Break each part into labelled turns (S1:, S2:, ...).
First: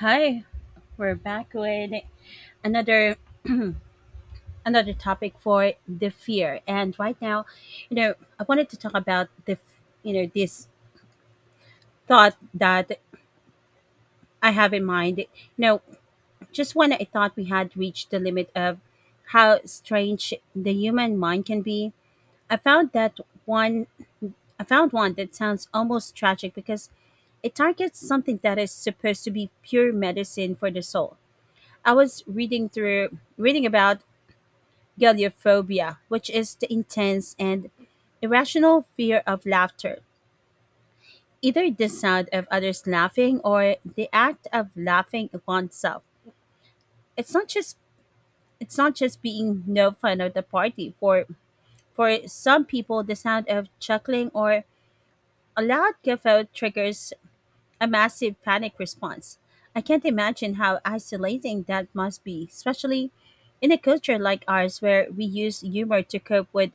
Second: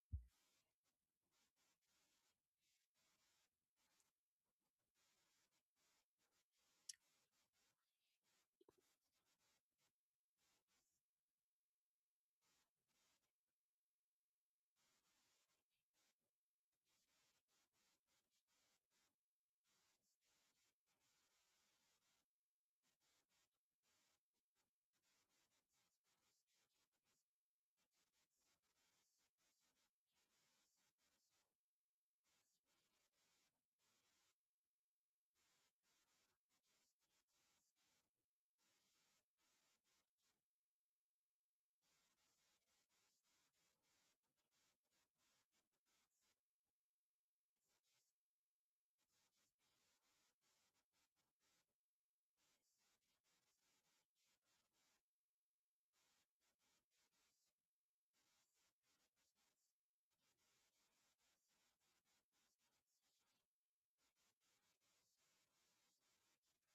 S1: Hi, we're back with another another topic for the fear. And right now, you know, I wanted to talk about the f- you know this thought that I have in mind. Know, just when I thought we had reached the limit of how strange the human mind can be, I found that one. I found one that sounds almost tragic because it targets something that is supposed to be pure medicine for the soul. I was reading about Galiophobia, which is the intense and irrational fear of laughter, either the sound of others laughing or the act of laughing oneself. It's not just it's not just being no fun of the party. For some people, the sound of chuckling or a loud guffaw triggers a massive panic response. I can't imagine how isolating that must be, especially in a culture like ours where we use humor to cope with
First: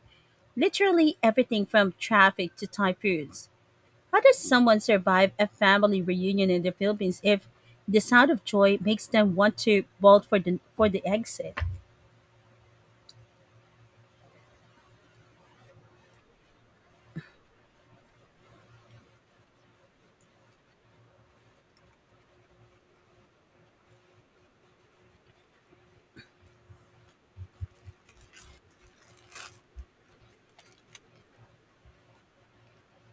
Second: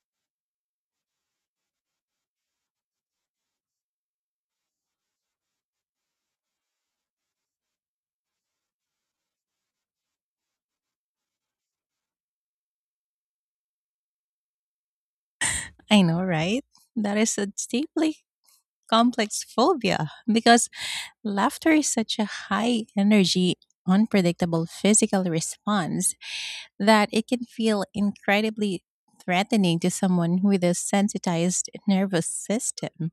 S1: literally everything from traffic to typhoons. How does someone survive a family reunion in the Philippines if the sound of joy makes them want to bolt for the exit?
S2: I know, right? That is a deeply complex phobia because laughter is such a high energy, unpredictable physical response that it can feel incredibly threatening to someone with a sensitized nervous system.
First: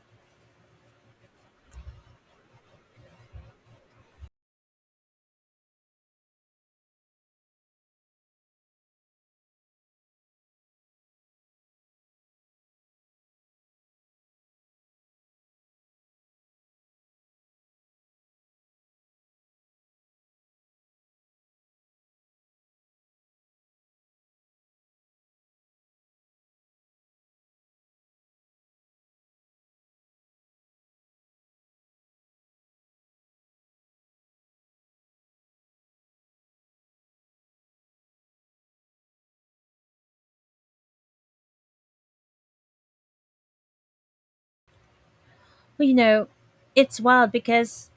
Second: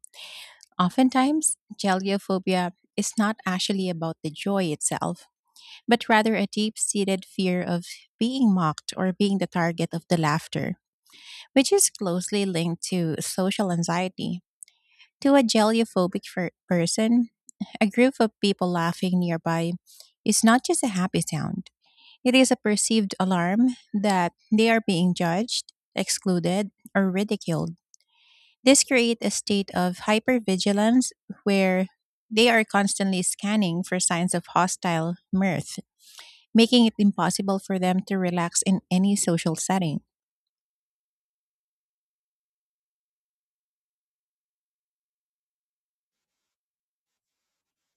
S2: Oftentimes, geliophobia is not actually about the joy itself, but rather a deep seated fear of being mocked or being the target of the laughter, which is closely linked to social anxiety. To a gelophobic person, a group of people laughing nearby is not just a happy sound. It is a perceived alarm that they are being judged, excluded, or ridiculed. This creates a state of hypervigilance where they are constantly scanning for signs of hostile mirth, making it impossible for them to relax in any social setting.
S1: Well, it's wild because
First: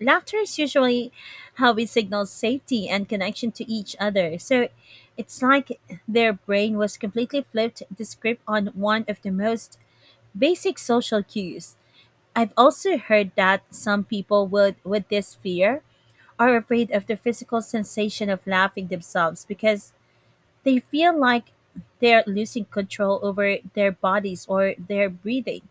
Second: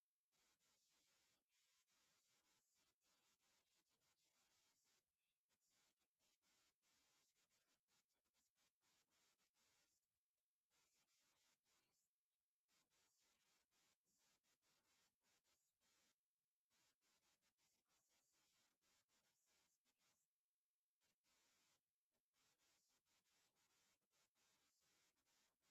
S1: laughter is usually how we signal safety and connection to each other. So it's like their brain was completely flipped the script on one of the most basic social cues. I've also heard that some people would with this fear are afraid of the physical sensation of laughing themselves because they feel like they're losing control over their bodies or their breathing.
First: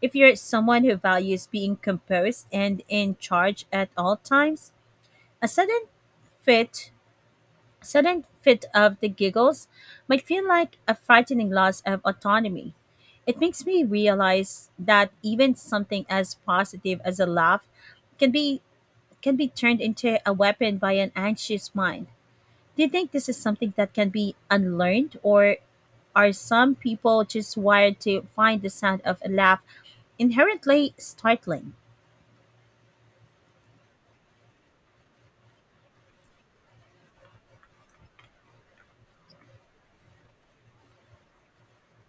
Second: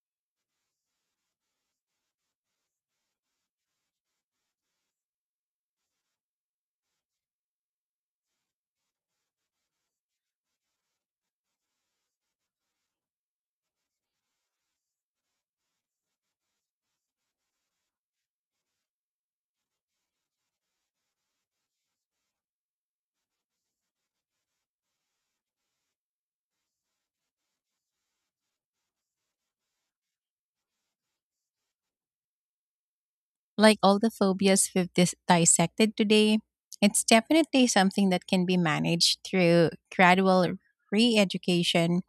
S1: If you're someone who values being composed and in charge at all times, a fit sudden fit of the giggles might feel like a frightening loss of autonomy. It makes me realize that even something as positive as a laugh can be can be turned into a weapon by an anxious mind. Do you think this is something that can be unlearned, or are some people just wired to find the sound of a laugh inherently startling?
S2: Like all the phobias we've dissected today, it's definitely something that can be managed through gradual re education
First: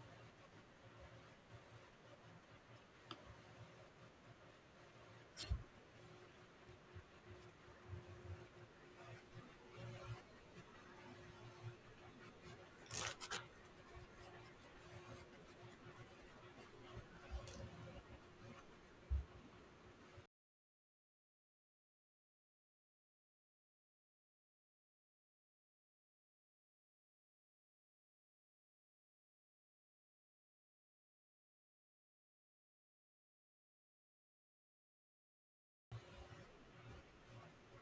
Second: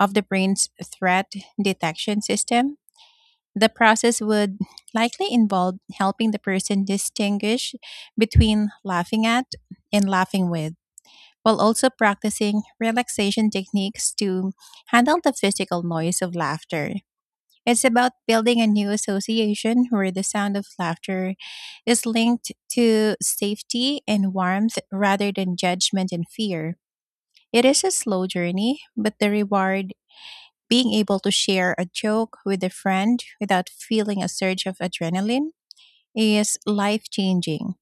S2: of the brain's threat detection system. The process would likely involve helping the person distinguish between laughing at and laughing with, while also practicing relaxation techniques to handle the physical noise of laughter. It's about building a new association where the sound of laughter is linked to safety and warmth rather than judgment and fear. It is a slow journey, but the reward being able to share a joke with a friend without feeling a surge of adrenaline is life changing.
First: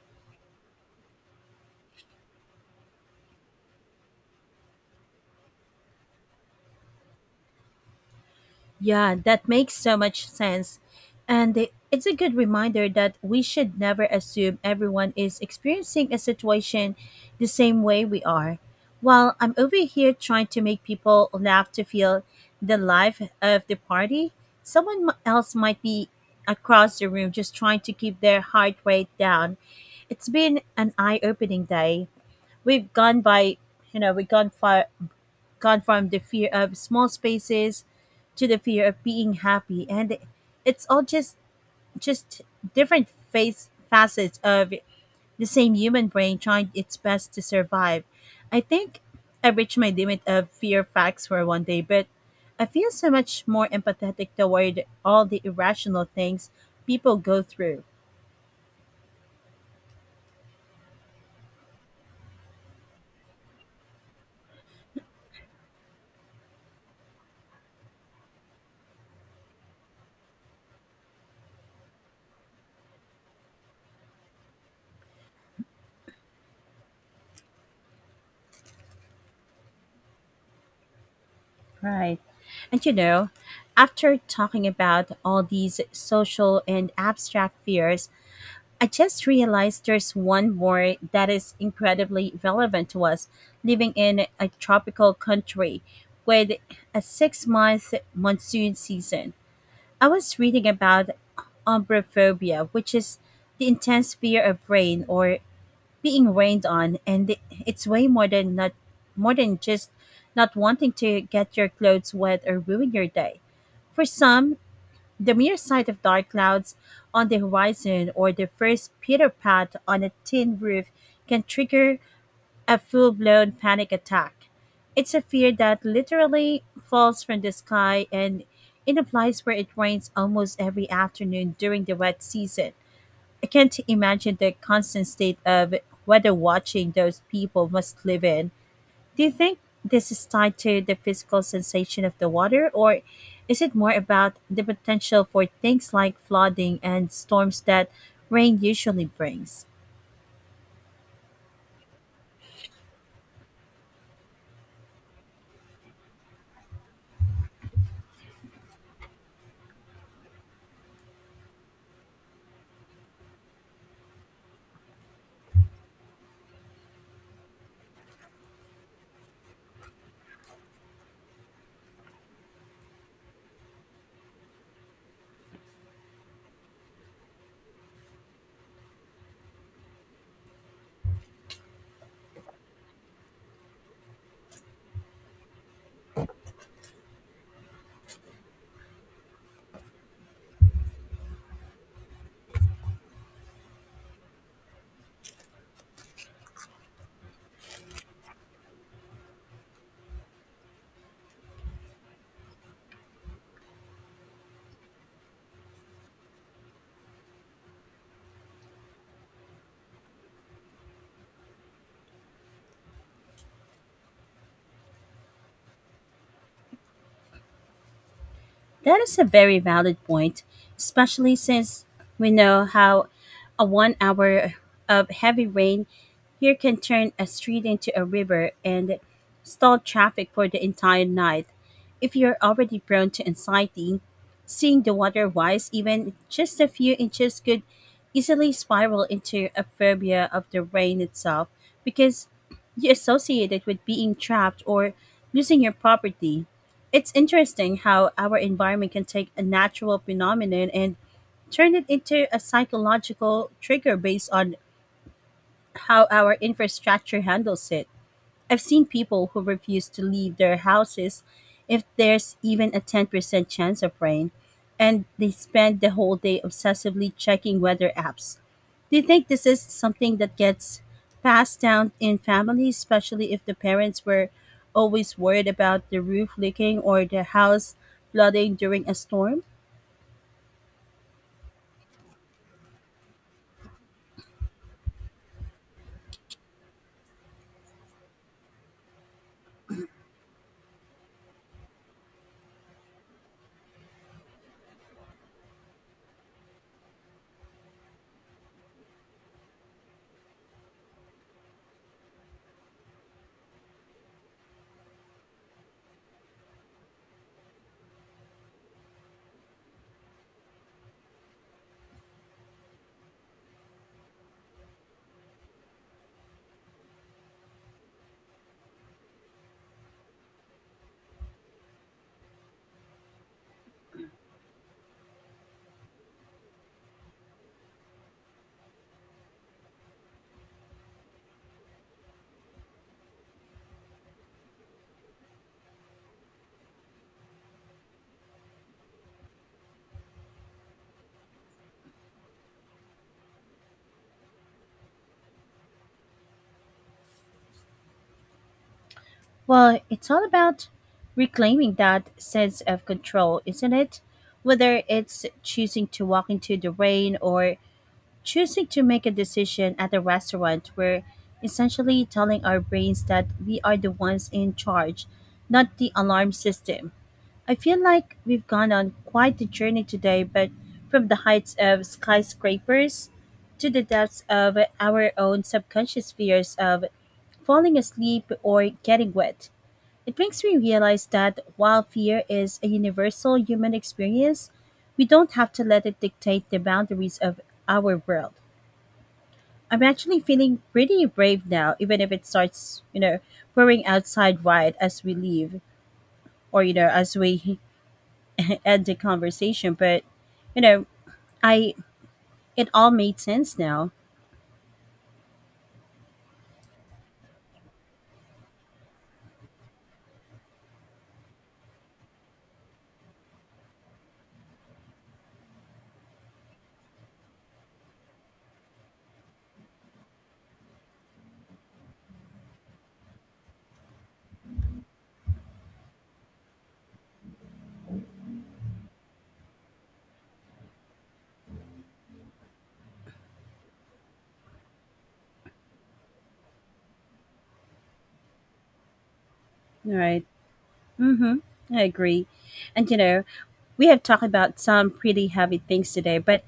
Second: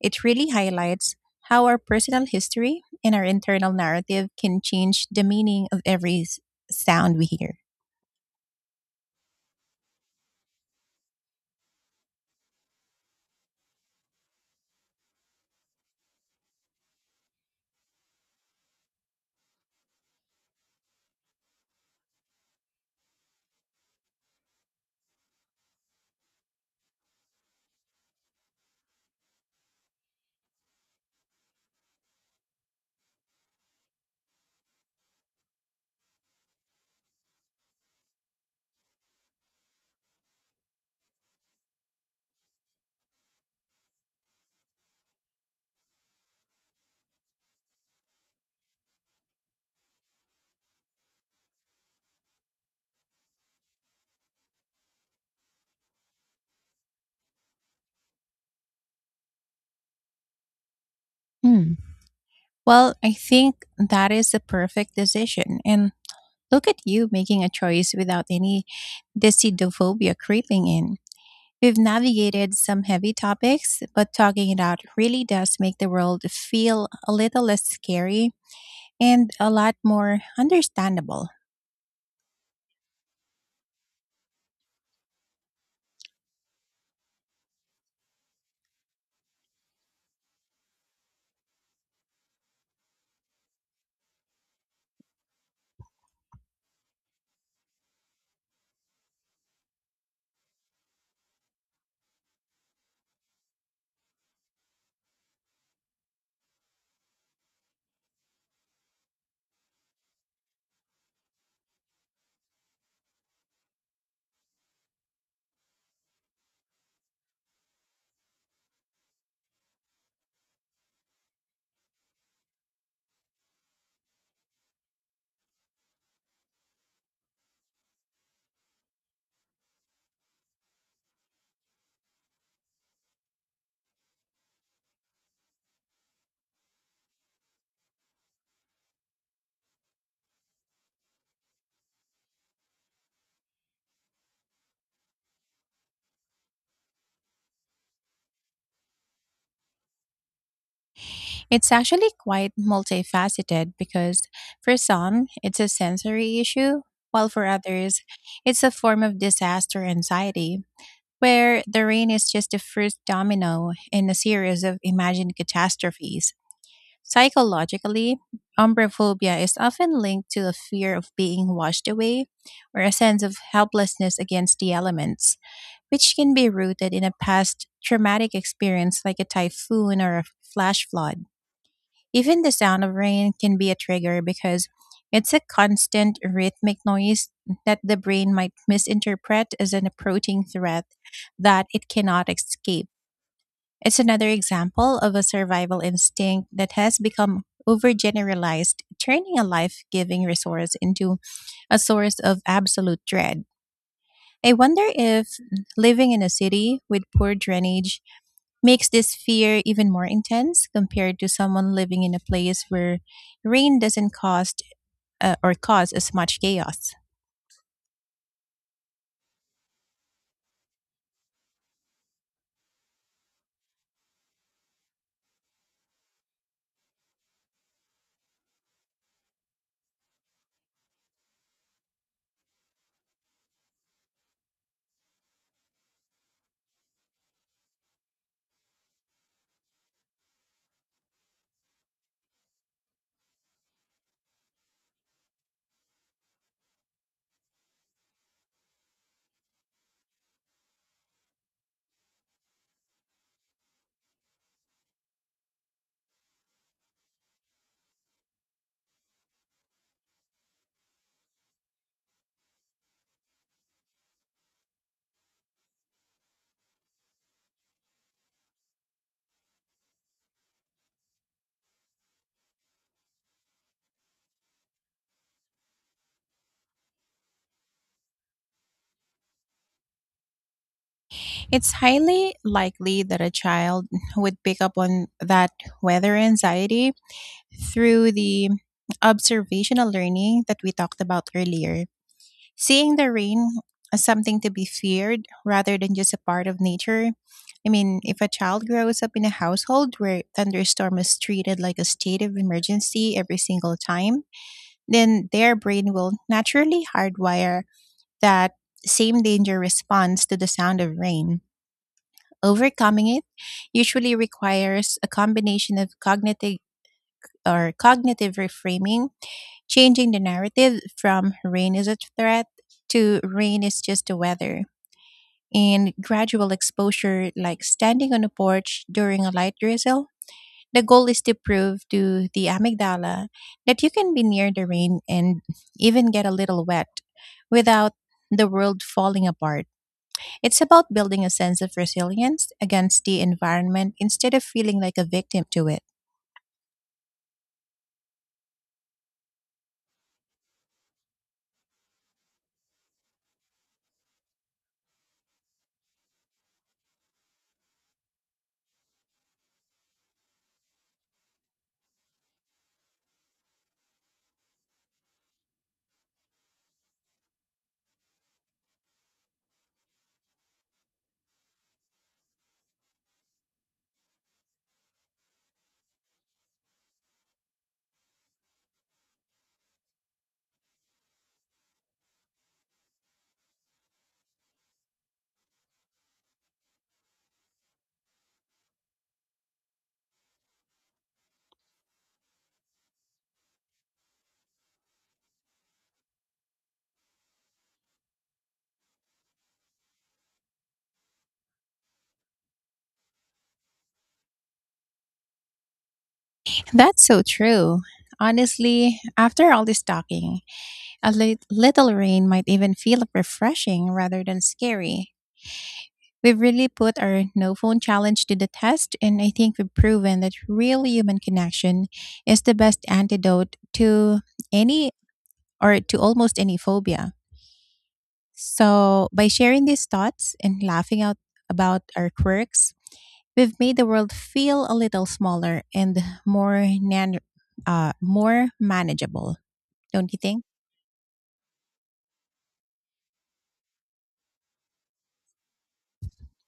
S2: It really highlights how our personal history and our internal narrative can change the meaning of every sound we hear.
S1: Yeah, that makes so much sense. And it's a good reminder that we should never assume everyone is experiencing a situation the same way we are. While I'm over here trying to make people laugh to feel the life of the party, someone else might be across the room just trying to keep their heart rate down. It's been an eye opening day. We've gone by, you know, we've gone far gone from the fear of small spaces to the fear of being happy, and it's all just different facets of the same human brain trying its best to survive. I think I reached my limit of fear facts for one day, but I feel so much more empathetic toward all the irrational things people go through.
S2: Well, I think that is the perfect decision. And look at you making a choice without any decidophobia creeping in. We've navigated some heavy topics, but talking it out really does make the world feel a little less scary and a lot more understandable.
S1: Right. And after talking about all these social and abstract fears, I just realized there's one more that is incredibly relevant to us living in a tropical country with a 6 month monsoon season. I was reading about umbrophobia, which is the intense fear of rain or being rained on, and it's way more than not more than just not wanting to get your clothes wet or ruin your day. For some, the mere sight of dark clouds on the horizon or the first pitter pat on a tin roof can trigger a full blown panic attack. It's a fear that literally falls from the sky, and in a place where it rains almost every afternoon during the wet season, I can't imagine the constant state of weather watching those people must live in. Do you think this is tied to the physical sensation of the water, or is it more about the potential for things like flooding and storms that rain usually brings?
S2: It's actually quite multifaceted because for some, it's a sensory issue, while for others, it's a form of disaster anxiety, where the rain is just the first domino in a series of imagined catastrophes. Psychologically, umbraphobia is often linked to a fear of being washed away or a sense of helplessness against the elements, which can be rooted in a past traumatic experience like a typhoon or a flash flood. Even the sound of rain can be a trigger because it's a constant rhythmic noise that the brain might misinterpret as an approaching threat that it cannot escape. It's another example of a survival instinct that has become overgeneralized, turning a life giving resource into a source of absolute dread. I wonder if living in a city with poor drainage makes this fear even more intense compared to someone living in a place where rain doesn't cost or cause as much chaos.
S1: That is a very valid point, especially since we know how a one hour of heavy rain here can turn a street into a river and stall traffic for the entire night. If you're already prone to anxiety, seeing the water rise even just a few inches could easily spiral into a phobia of the rain itself because you associate it with being trapped or losing your property. It's interesting how our environment can take a natural phenomenon and turn it into a psychological trigger based on how our infrastructure handles it. I've seen people who refuse to leave their houses if there's even a 10% chance of rain, and they spend the whole day obsessively checking weather apps. Do you think this is something that gets passed down in families, especially if the parents were always worried about the roof leaking or the house flooding during a storm?
S2: It's highly likely that a child would pick up on that weather anxiety through the observational learning that we talked about earlier, seeing the rain as something to be feared rather than just a part of nature. I mean, if a child grows up in a household where thunderstorm is treated like a state of emergency every single time, then their brain will naturally hardwire that same danger response to the sound of rain. Overcoming it usually requires a combination of cognitive reframing, changing the narrative from rain is a threat to rain is just the weather, and gradual exposure, like standing on a porch during a light drizzle. The goal is to prove to the amygdala that you can be near the rain and even get a little wet without the world falling apart. It's about building a sense of resilience against the environment instead of feeling like a victim to it.
S1: Well, it's all about reclaiming that sense of control, isn't it? Whether it's choosing to walk into the rain or choosing to make a decision at a restaurant, we're essentially telling our brains that we are the ones in charge, not the alarm system. I feel like we've gone on quite the journey today, but from the heights of skyscrapers to the depths of our own subconscious fears of falling asleep or getting wet. It makes me realize that while fear is a universal human experience, we don't have to let it dictate the boundaries of our world. I'm actually feeling pretty brave now, even if it starts, pouring outside wide as we leave or, as we end the conversation. But, you know, I it all made sense now,
S2: That's so true. Honestly, after all this talking, a little rain might even feel refreshing rather than scary. We've really put our no phone challenge to the test, and I think we've proven that real human connection is the best antidote to any or to almost any phobia. So, by sharing these thoughts and laughing out about our quirks, we've made the world feel a little smaller and more more manageable, don't you
S1: right?
S2: think?
S1: Mhm. I agree. And we have talked about some pretty heavy things today, but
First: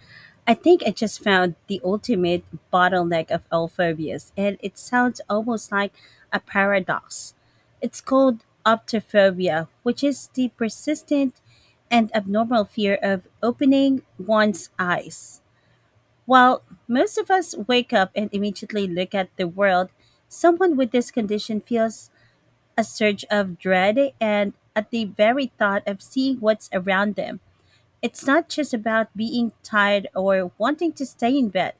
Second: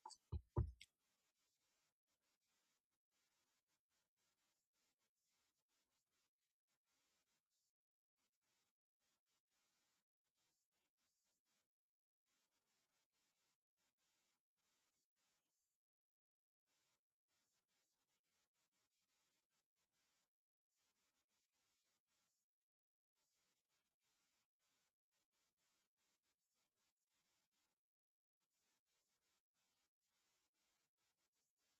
S1: I think I just found the ultimate bottleneck of all phobias, and it sounds almost like a paradox. It's called optophobia, which is the persistent and abnormal fear of opening one's eyes. While most of us wake up and immediately look at the world, someone with this condition feels a surge of dread and at the very thought of seeing what's around them. It's not just about being tired or wanting to stay in bed.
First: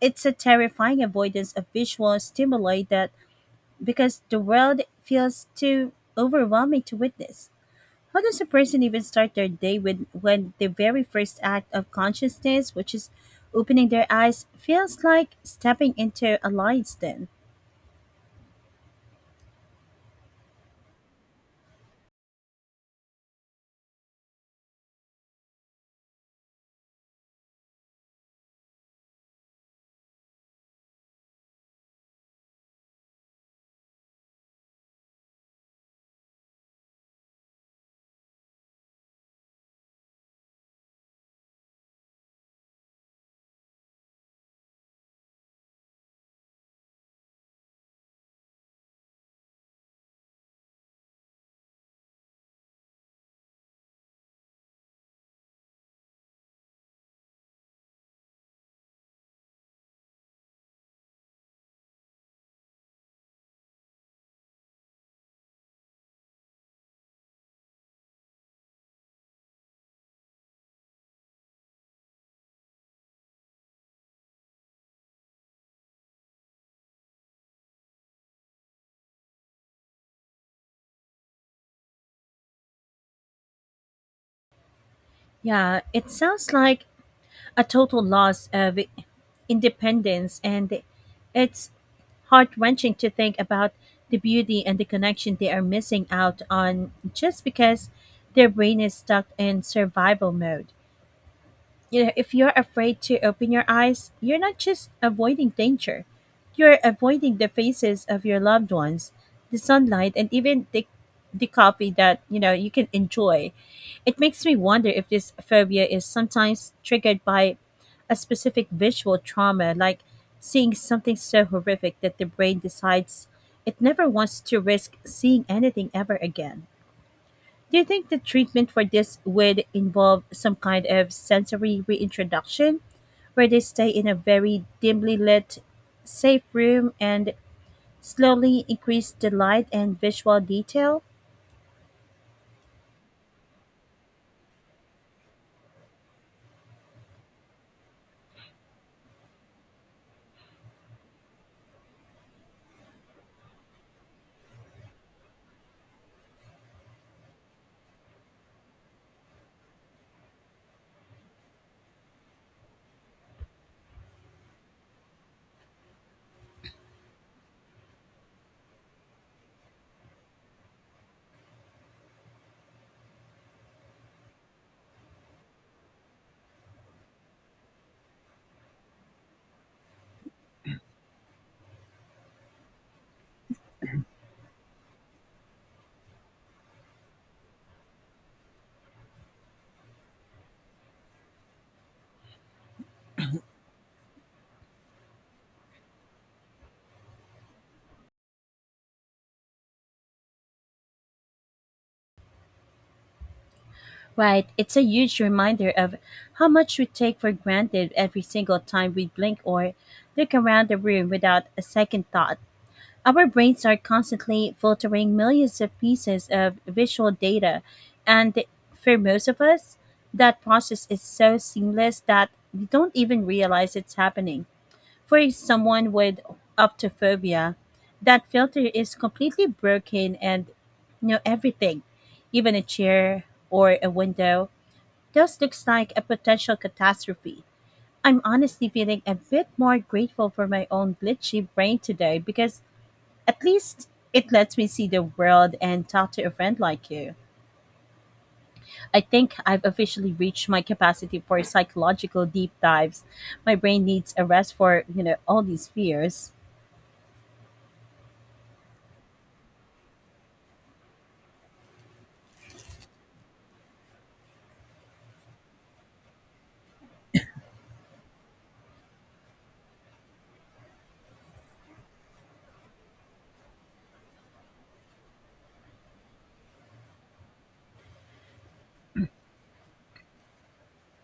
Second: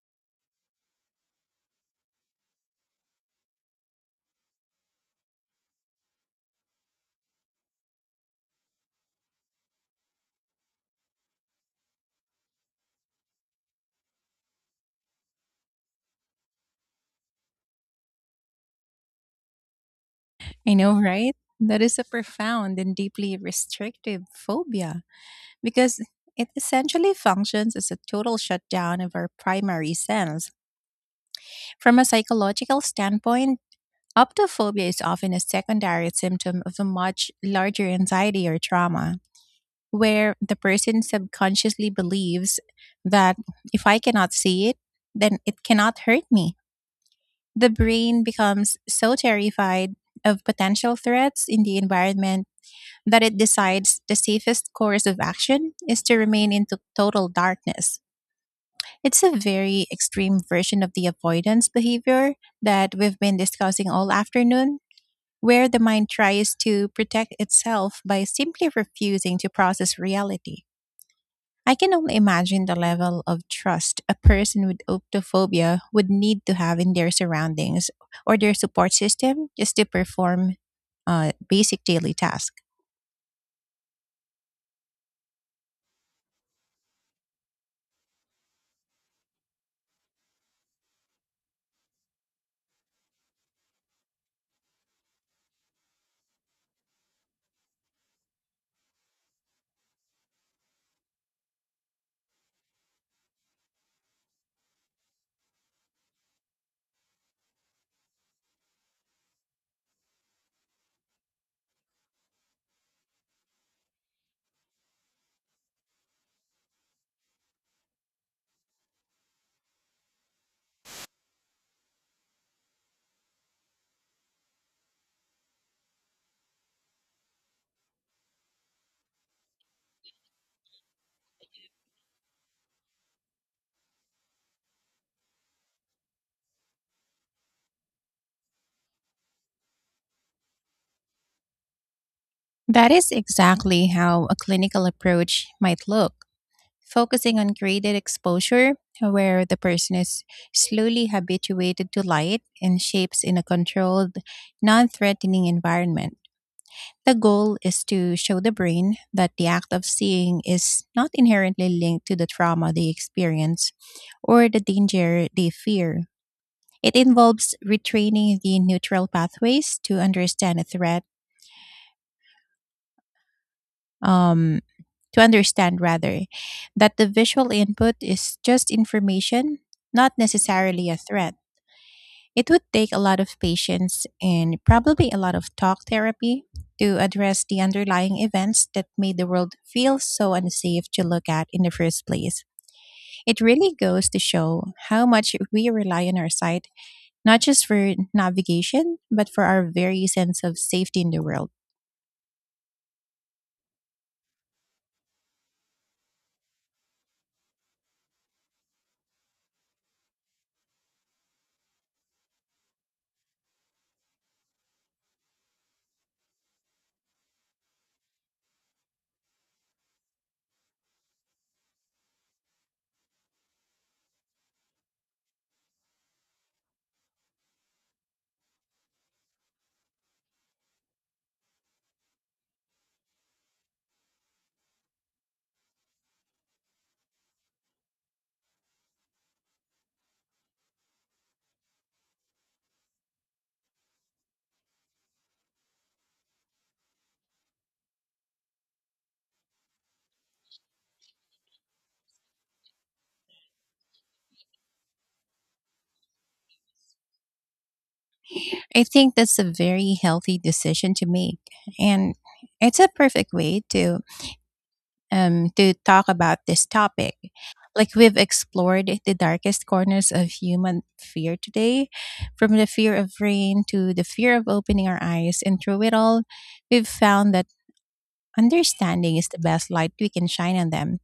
S1: It's a terrifying avoidance of visual stimuli that because the world feels too overwhelming to witness. How does a person even start their day with when the very first act of consciousness, which is opening their eyes, feels like stepping into a lion's den?
S2: I know, right? That is a profound and deeply restrictive phobia because it essentially functions as a total shutdown of our primary sense. From a psychological standpoint, optophobia is often a secondary symptom of a much larger anxiety or trauma, where the person subconsciously believes that if I cannot see it, then it cannot hurt me. The brain becomes so terrified of potential threats in the environment that it decides the safest course of action is to remain in total darkness. It's a very extreme version of the avoidance behavior that we've been discussing all afternoon, where the mind tries to protect itself by simply refusing to process reality. I can only imagine the level of trust a person with optophobia would need to have in their surroundings or their support system just to perform basic daily tasks.
S1: Yeah, it sounds like a total loss of independence, and it's heart wrenching to think about the beauty and the connection they are missing out on just because their brain is stuck in survival mode. If you're afraid to open your eyes, you're not just avoiding danger. You're avoiding the faces of your loved ones, the sunlight, and even the coffee that, you can enjoy. It makes me wonder if this phobia is sometimes triggered by a specific visual trauma, like seeing something so horrific that the brain decides it never wants to risk seeing anything ever again. Do you think the treatment for this would involve some kind of sensory reintroduction where they stay in a very dimly lit, safe room and slowly increase the light and visual detail?
S2: That is exactly how a clinical approach might look, focusing on graded exposure, where the person is slowly habituated to light and shapes in a controlled, non threatening environment. The goal is to show the brain that the act of seeing is not inherently linked to the trauma they experience or the danger they fear. It involves retraining the neutral pathways um, to understand rather that the visual input is just information, not necessarily a threat. It would take a lot of patience and probably a lot of talk therapy to address the underlying events that made the world feel so unsafe to look at in the first place. It really goes to show how much we rely on our sight, not just for navigation, but for our very sense of safety in the world.
S1: Right, it's a huge reminder of how much we take for granted every single time we blink or look around the room without a second thought. Our brains are constantly filtering millions of pieces of visual data, and for most of us, that process is so seamless that we don't even realize it's happening. For someone with optophobia, that filter is completely broken, and everything, even a chair or a window, just looks like a potential catastrophe. I'm honestly feeling a bit more grateful for my own glitchy brain today because at least it lets me see the world and talk to a friend like you. I think I've officially reached my capacity for psychological deep dives. My brain needs a rest for, all these fears.
S2: I think that's a very healthy decision to make. And it's a perfect way to talk about this topic. Like we've explored the darkest corners of human fear today, from the fear of rain to the fear of opening our eyes. And through it all, we've found that understanding is the best light we can shine on them.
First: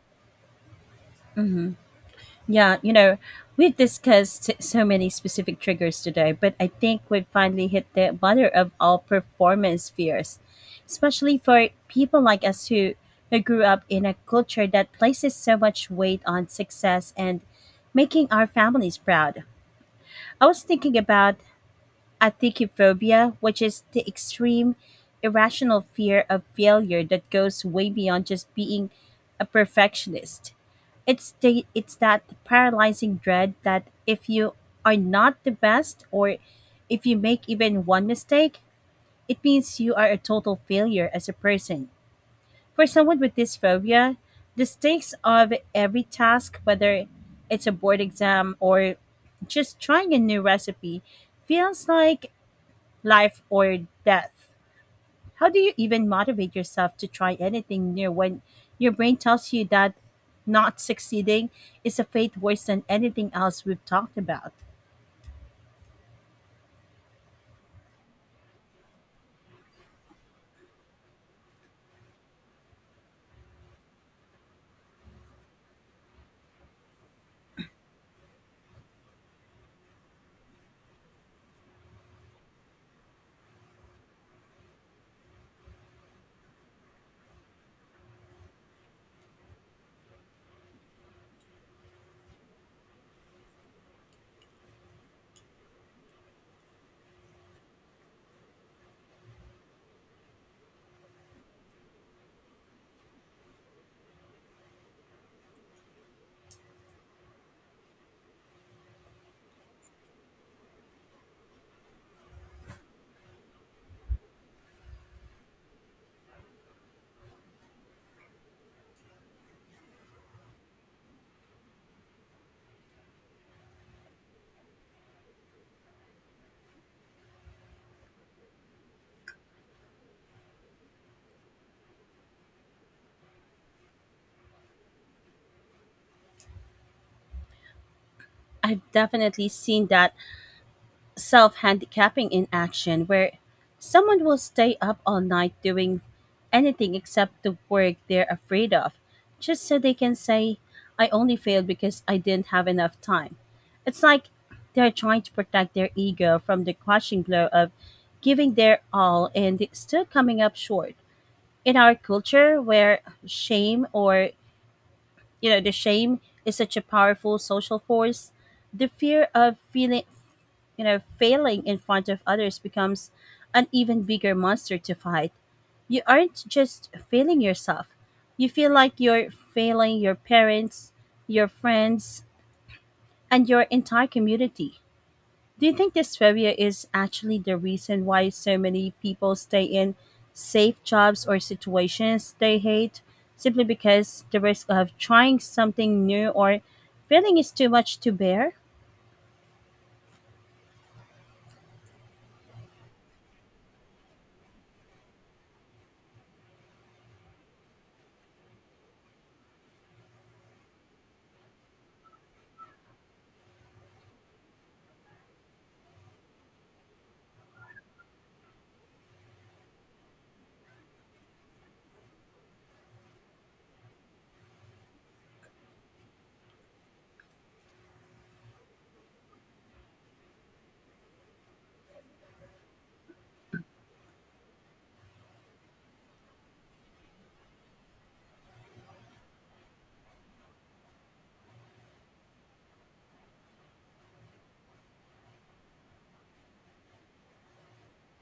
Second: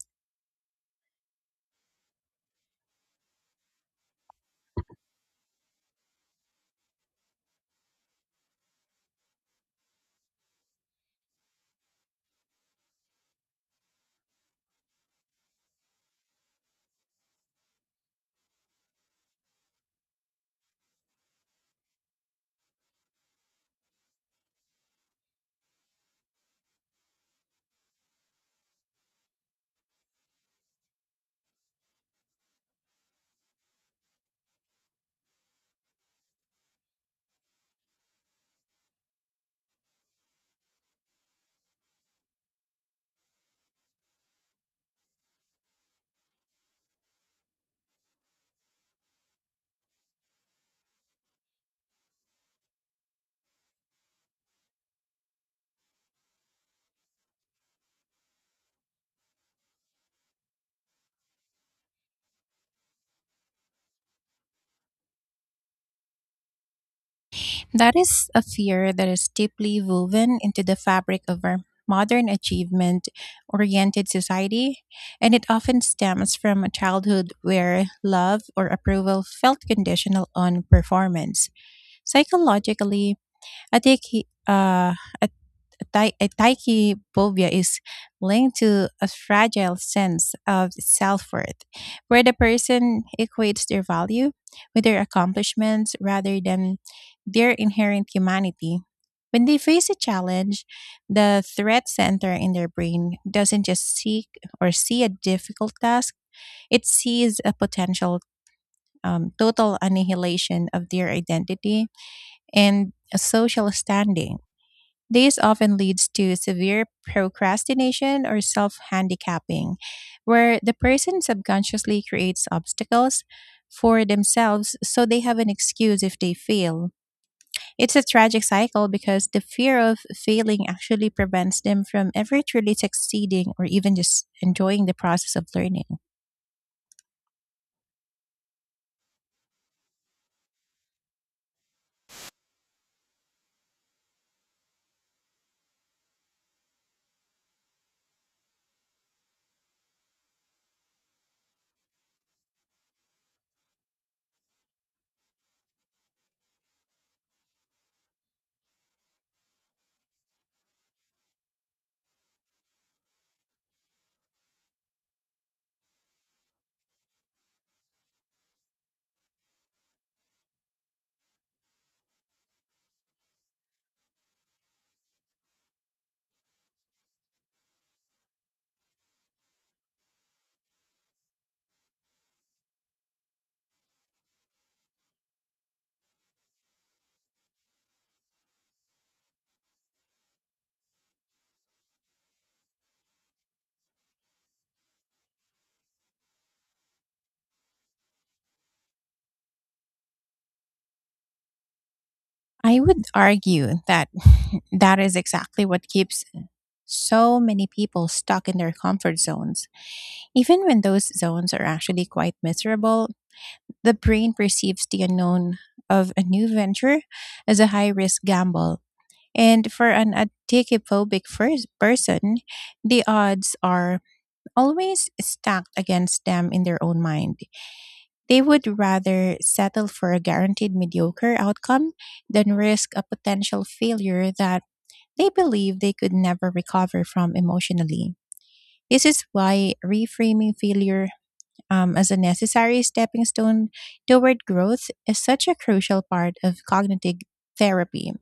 S1: Yeah, we've discussed so many specific triggers today, but I think we've finally hit the mother of all performance fears, especially for people like us who grew up in a culture that places so much weight on success and making our families proud. I was thinking about acticophobia, which is the extreme, irrational fear of failure that goes way beyond just being a perfectionist. It's that paralyzing dread that if you are not the best or if you make even one mistake, it means you are a total failure as a person. For someone with this phobia, the stakes of every task, whether it's a board exam or just trying a new recipe, feels like life or death. How do you even motivate yourself to try anything new when your brain tells you that not succeeding is a fate worse than anything else we've talked about?
S2: That is a fear that is deeply woven into the fabric of our modern achievement oriented society, and it often stems from a childhood where love or approval felt conditional on performance. Psychologically, a, dec- uh, tachyphobia is linked to a fragile sense of self worth, where the person equates their value with their accomplishments rather than their inherent humanity. When they face a challenge, the threat center in their brain doesn't just see a difficult task, it sees a potential total annihilation of their identity and a social standing. This often leads to severe procrastination or self handicapping, where the person subconsciously creates obstacles for themselves so they have an excuse if they fail. It's a tragic cycle because the fear of failing actually prevents them from ever truly succeeding or even just enjoying the process of learning.
S1: I've definitely seen that self handicapping in action where someone will stay up all night doing anything except the work they're afraid of, just so they can say, I only failed because I didn't have enough time. It's like they're trying to protect their ego from the crushing blow of giving their all and still coming up short. In our culture where shame or, you know, the shame is such a powerful social force, the fear of failing in front of others becomes an even bigger monster to fight. You aren't just failing yourself. You feel like you're failing your parents, your friends, and your entire community. Do you think this phobia is actually the reason why so many people stay in safe jobs or situations they hate simply because the risk of trying something new or failing is too much to bear?
S2: I would argue that that is exactly what keeps so many people stuck in their comfort zones. Even when those zones are actually quite miserable, the brain perceives the unknown of a new venture as a high risk gamble. And for an adicophobic first person, the odds are always stacked against them in their own mind. They would rather settle for a guaranteed mediocre outcome than risk a potential failure that they believe they could never recover from emotionally. This is why reframing failure, as a necessary stepping stone toward growth, is such a crucial part of cognitive therapy.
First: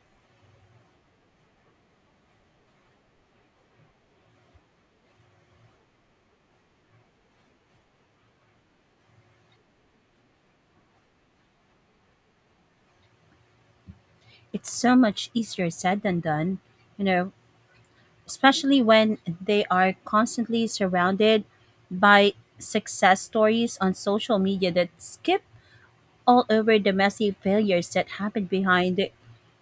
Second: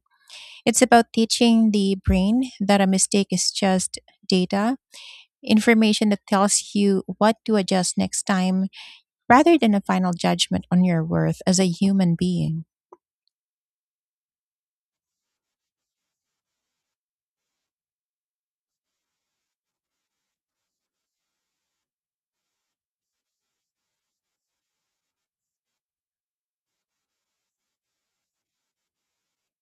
S2: It's about teaching the brain that a mistake is just data, information that tells you what to adjust next time, rather than a final judgment on your worth as a human being.
S1: It's so much easier said than done. You know, especially when they are constantly surrounded by success stories on social media that skip all over the messy failures that happen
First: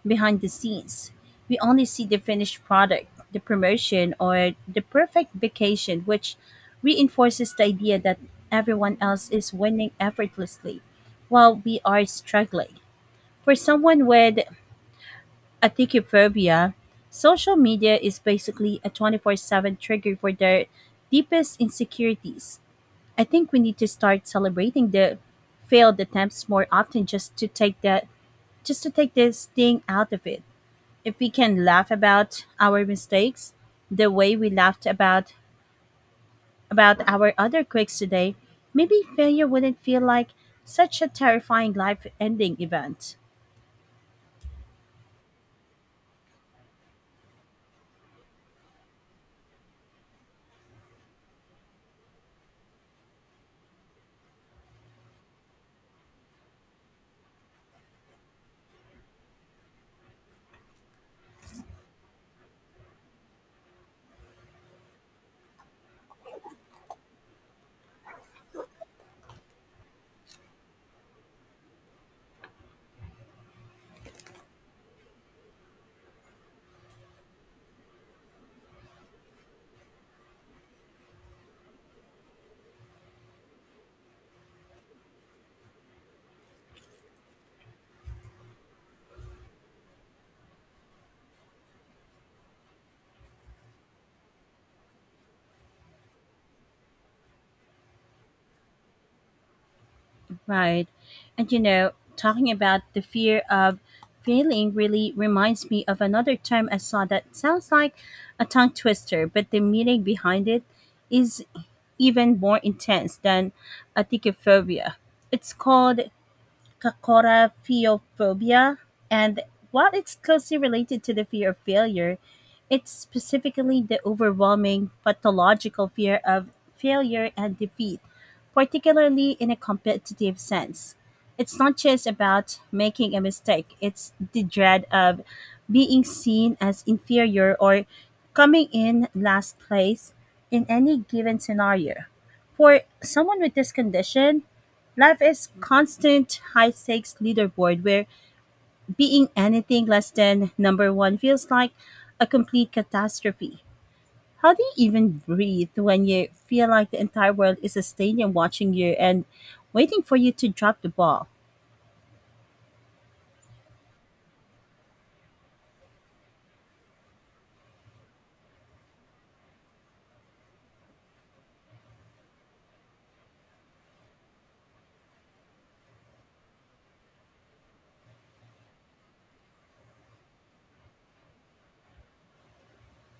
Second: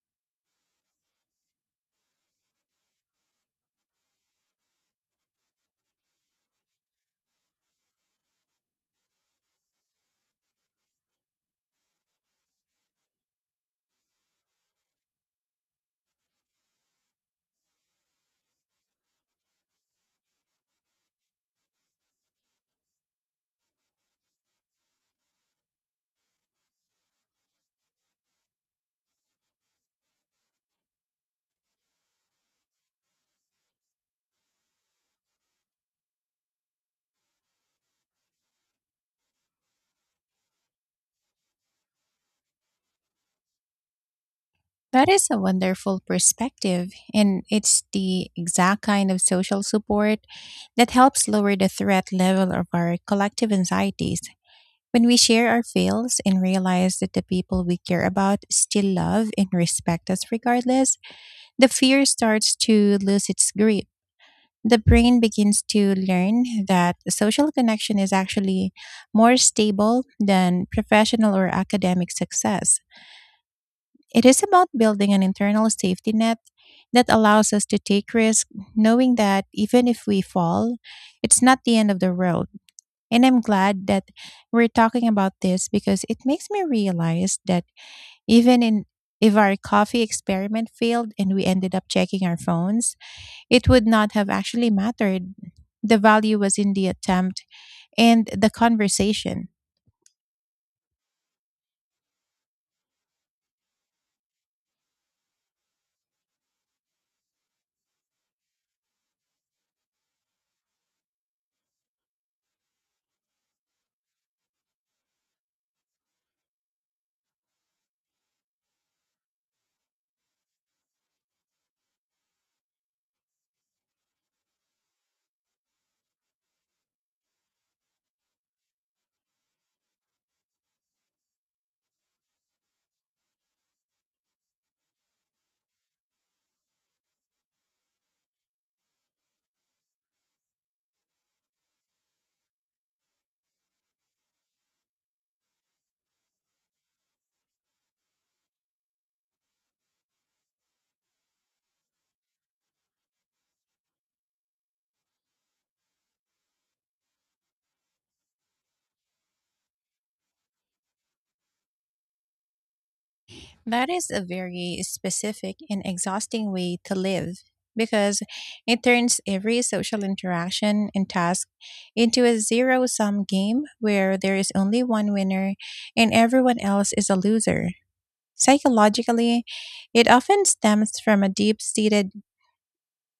S1: behind the scenes. We only see the finished product, the promotion, or the perfect vacation, which reinforces the idea that everyone else is winning effortlessly while we are struggling. For someone with Aticophobia, social media is basically a 24/7 trigger for their deepest insecurities. I think we need to start celebrating the failed attempts more often just to take this thing out of it. If we can laugh about our mistakes the way we laughed about our other quirks today, maybe failure wouldn't feel like such a terrifying life ending event.
S2: That is a wonderful perspective, and it's the exact kind of social support that helps lower the threat level of our collective anxieties. When we share our fails and realize that the people we care about still love and respect us regardless, the fear starts to lose its grip. The brain begins to learn that social connection is actually more stable than professional or academic success. It is about building an internal safety net that allows us to take risk, knowing that even if we fall, it's not the end of the road. And I'm glad that we're talking about this, because it makes me realize that even in if our coffee experiment failed and we ended up checking our phones, it would not have actually mattered. The value was in the attempt and the conversation.
S1: Right. And you know, talking about the fear of failing really reminds me of another term I saw that sounds like a tongue twister, but the meaning behind it is even more intense than aticophobia. It's called Cacoraphiophobia, and while it's closely related to the fear of failure, it's specifically the overwhelming pathological fear of failure and defeat, particularly in a competitive sense. It's not just about making a mistake, it's the dread of being seen as inferior or coming in last place in any given scenario. For someone with this condition, life is constant high stakes leaderboard where being anything less than number one feels like a complete catastrophe. How do you even breathe when you feel like the entire world is a stadium watching you and waiting for you to drop the ball?
S2: That is a very specific and exhausting way to live, because it turns every social interaction and task into a zero sum game where there is only one winner and everyone else is a loser. Psychologically, it often stems from a deep seated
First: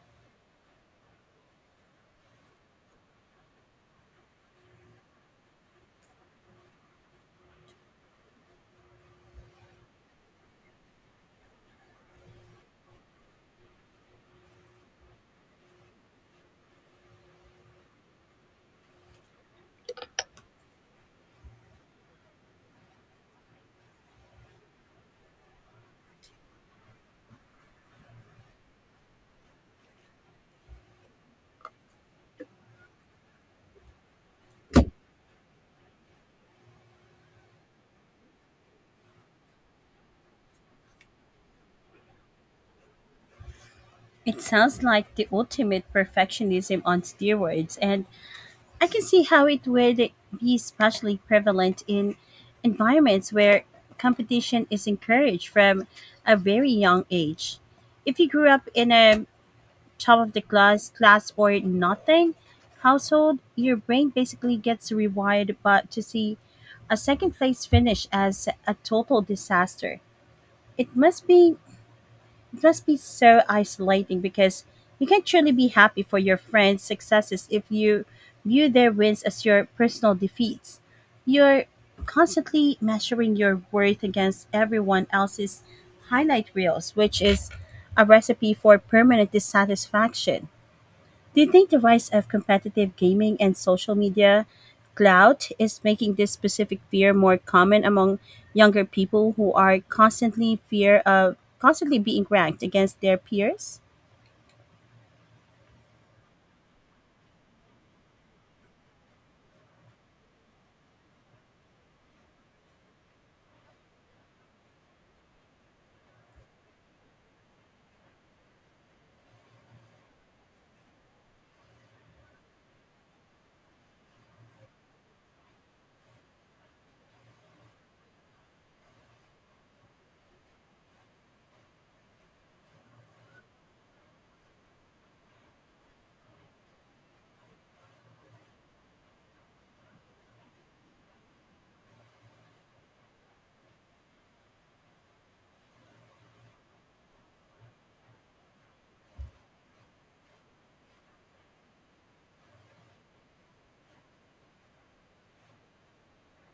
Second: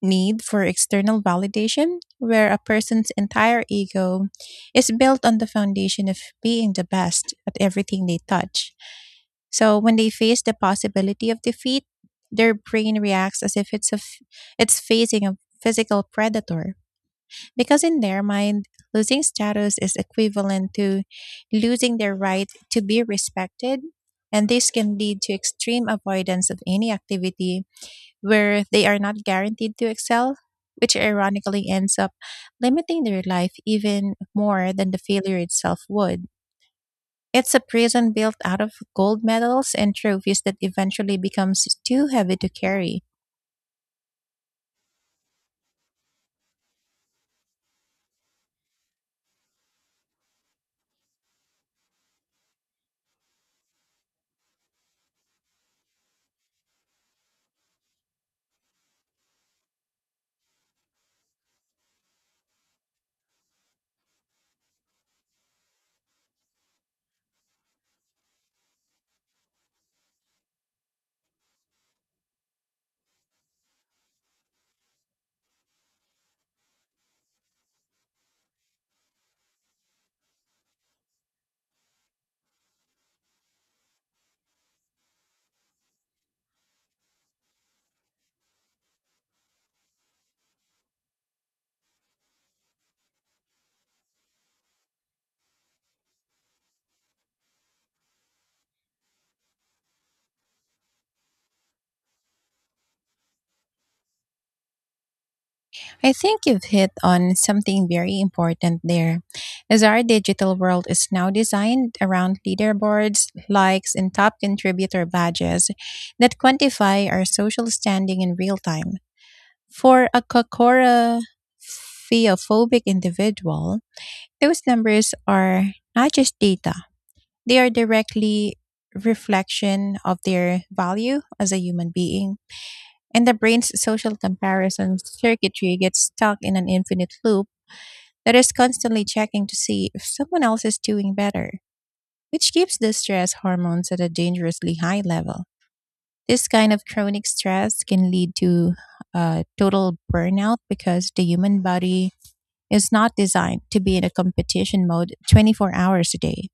S2: need for external validation, where a person's entire ego is built on the foundation of being the best at everything they touch. So when they face the possibility of defeat, their brain reacts as if it's facing a physical predator. Because in their mind, losing status is equivalent to losing their right to be respected, and this can lead to extreme avoidance of any activity where they are not guaranteed to excel, which ironically ends up limiting their life even more than the failure itself would. It's a prison built out of gold medals and trophies that eventually becomes too heavy to carry.
S1: It sounds like the ultimate perfectionism on steroids, and I can see how it would be especially prevalent in environments where competition is encouraged from a very young age. If you grew up in a top of the class or nothing household, your brain basically gets rewired but to see a second place finish as a total disaster. It must be it must be so isolating because you can't truly be happy for your friends' successes if you view their wins as your personal defeats. You're constantly measuring your worth against everyone else's highlight reels, which is a recipe for permanent dissatisfaction. Do you think the rise of competitive gaming and social media clout is making this specific fear more common among younger people who are constantly fear of constantly being ranked against their peers?
S2: I think you've hit on something very important there, as our digital world is now designed around leaderboards, likes, and top contributor badges that quantify our social standing in real time. For a Kokora theophobic individual, those numbers are not just data, they are directly reflection of their value as a human being. And the brain's social comparison circuitry gets stuck in an infinite loop that is constantly checking to see if someone else is doing better, which keeps the stress hormones at a dangerously high level. This kind of chronic stress can lead to total burnout, because the human body is not designed to be in a competition mode 24 hours a day.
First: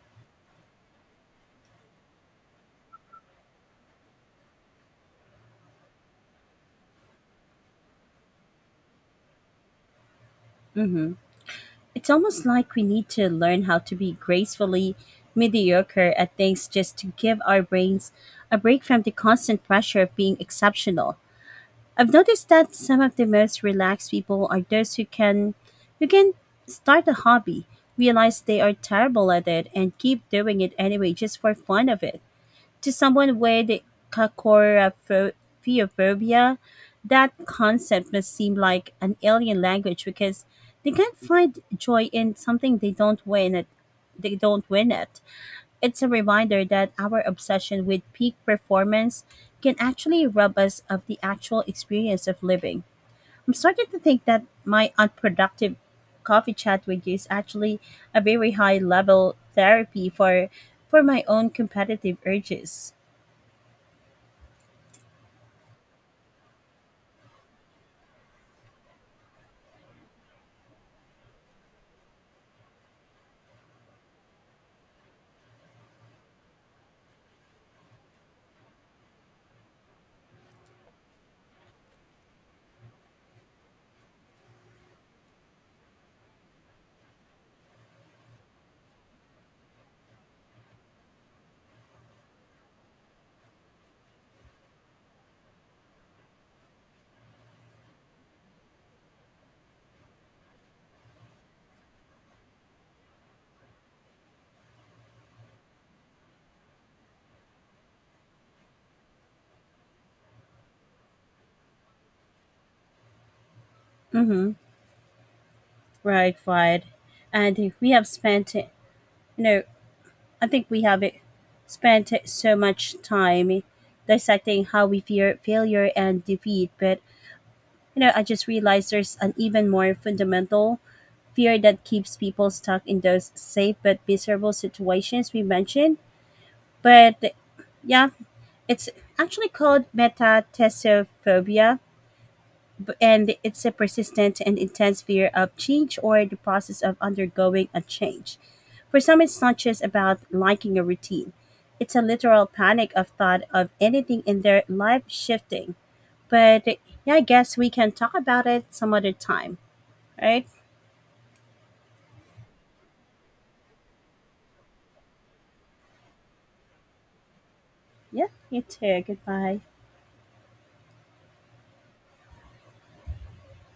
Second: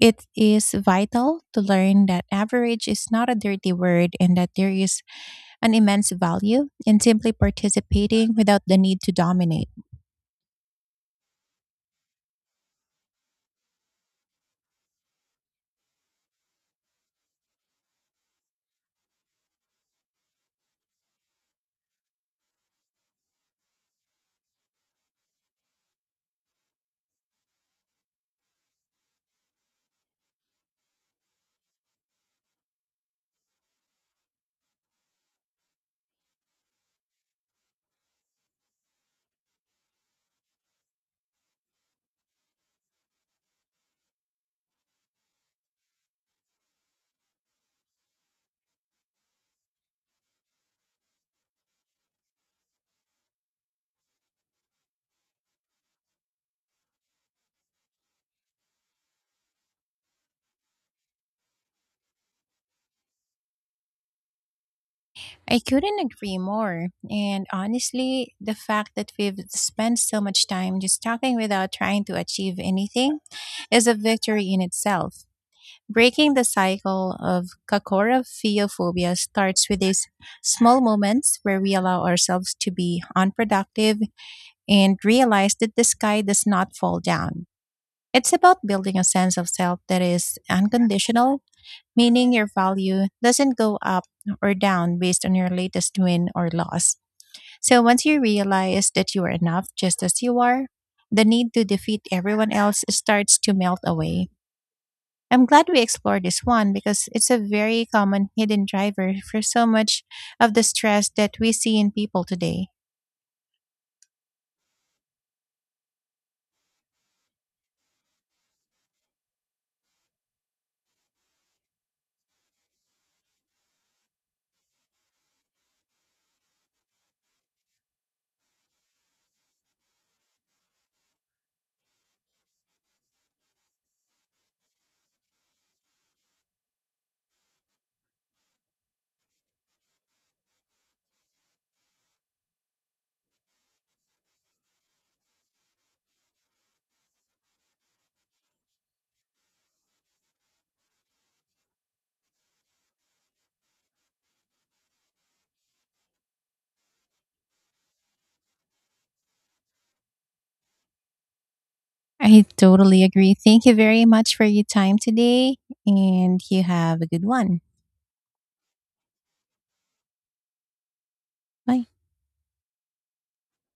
S2: It is vital to learn that average is not a dirty word, and that there is an immense value in simply participating without the need to dominate.
S1: Hmm. It's almost like we need to learn how to be gracefully mediocre at things just to give our brains a break from the constant pressure of being exceptional. I've noticed that some of the most relaxed people are those who can start a hobby, realize they are terrible at it and keep doing it anyway just for fun of it. To someone with kakorophobia, that concept must seem like an alien language because they can't find joy in something they don't win at they don't win at. It's a reminder that our obsession with peak performance can actually rob us of the actual experience of living. I'm starting to think that my unproductive coffee chat with you is actually a very high level therapy for my own competitive urges.
S2: I couldn't agree more. And honestly, the fact that we've spent so much time just talking without trying to achieve anything is a victory in itself. Breaking the cycle of cacorophiophobia starts with these small moments where we allow ourselves to be unproductive and realize that the sky does not fall down. It's about building a sense of self that is unconditional, meaning your value doesn't go up or down based on your latest win or loss. So once you realize that you are enough just as you are, the need to defeat everyone else starts to melt away. I'm glad we explored this one because it's a very common hidden driver for so much of the stress that we see in people today.
S1: Mm-hmm. Right, right. And we have spent, you know, I think we have spent so much time dissecting how we fear failure and defeat, but you know, I just realized there's an even more fundamental fear that keeps people stuck in those safe but miserable situations we mentioned. But yeah, it's actually called metathesophobia, and it's a persistent and intense fear of change or the process of undergoing a change. For some, it's not just about liking a routine. It's a literal panic of thought of anything in their life shifting. But yeah, I guess we can talk about it some other time. All right?
S2: I totally agree. Thank you very much for your time today, and you have a good one.
S1: Yeah, you too. Goodbye.
S2: Bye.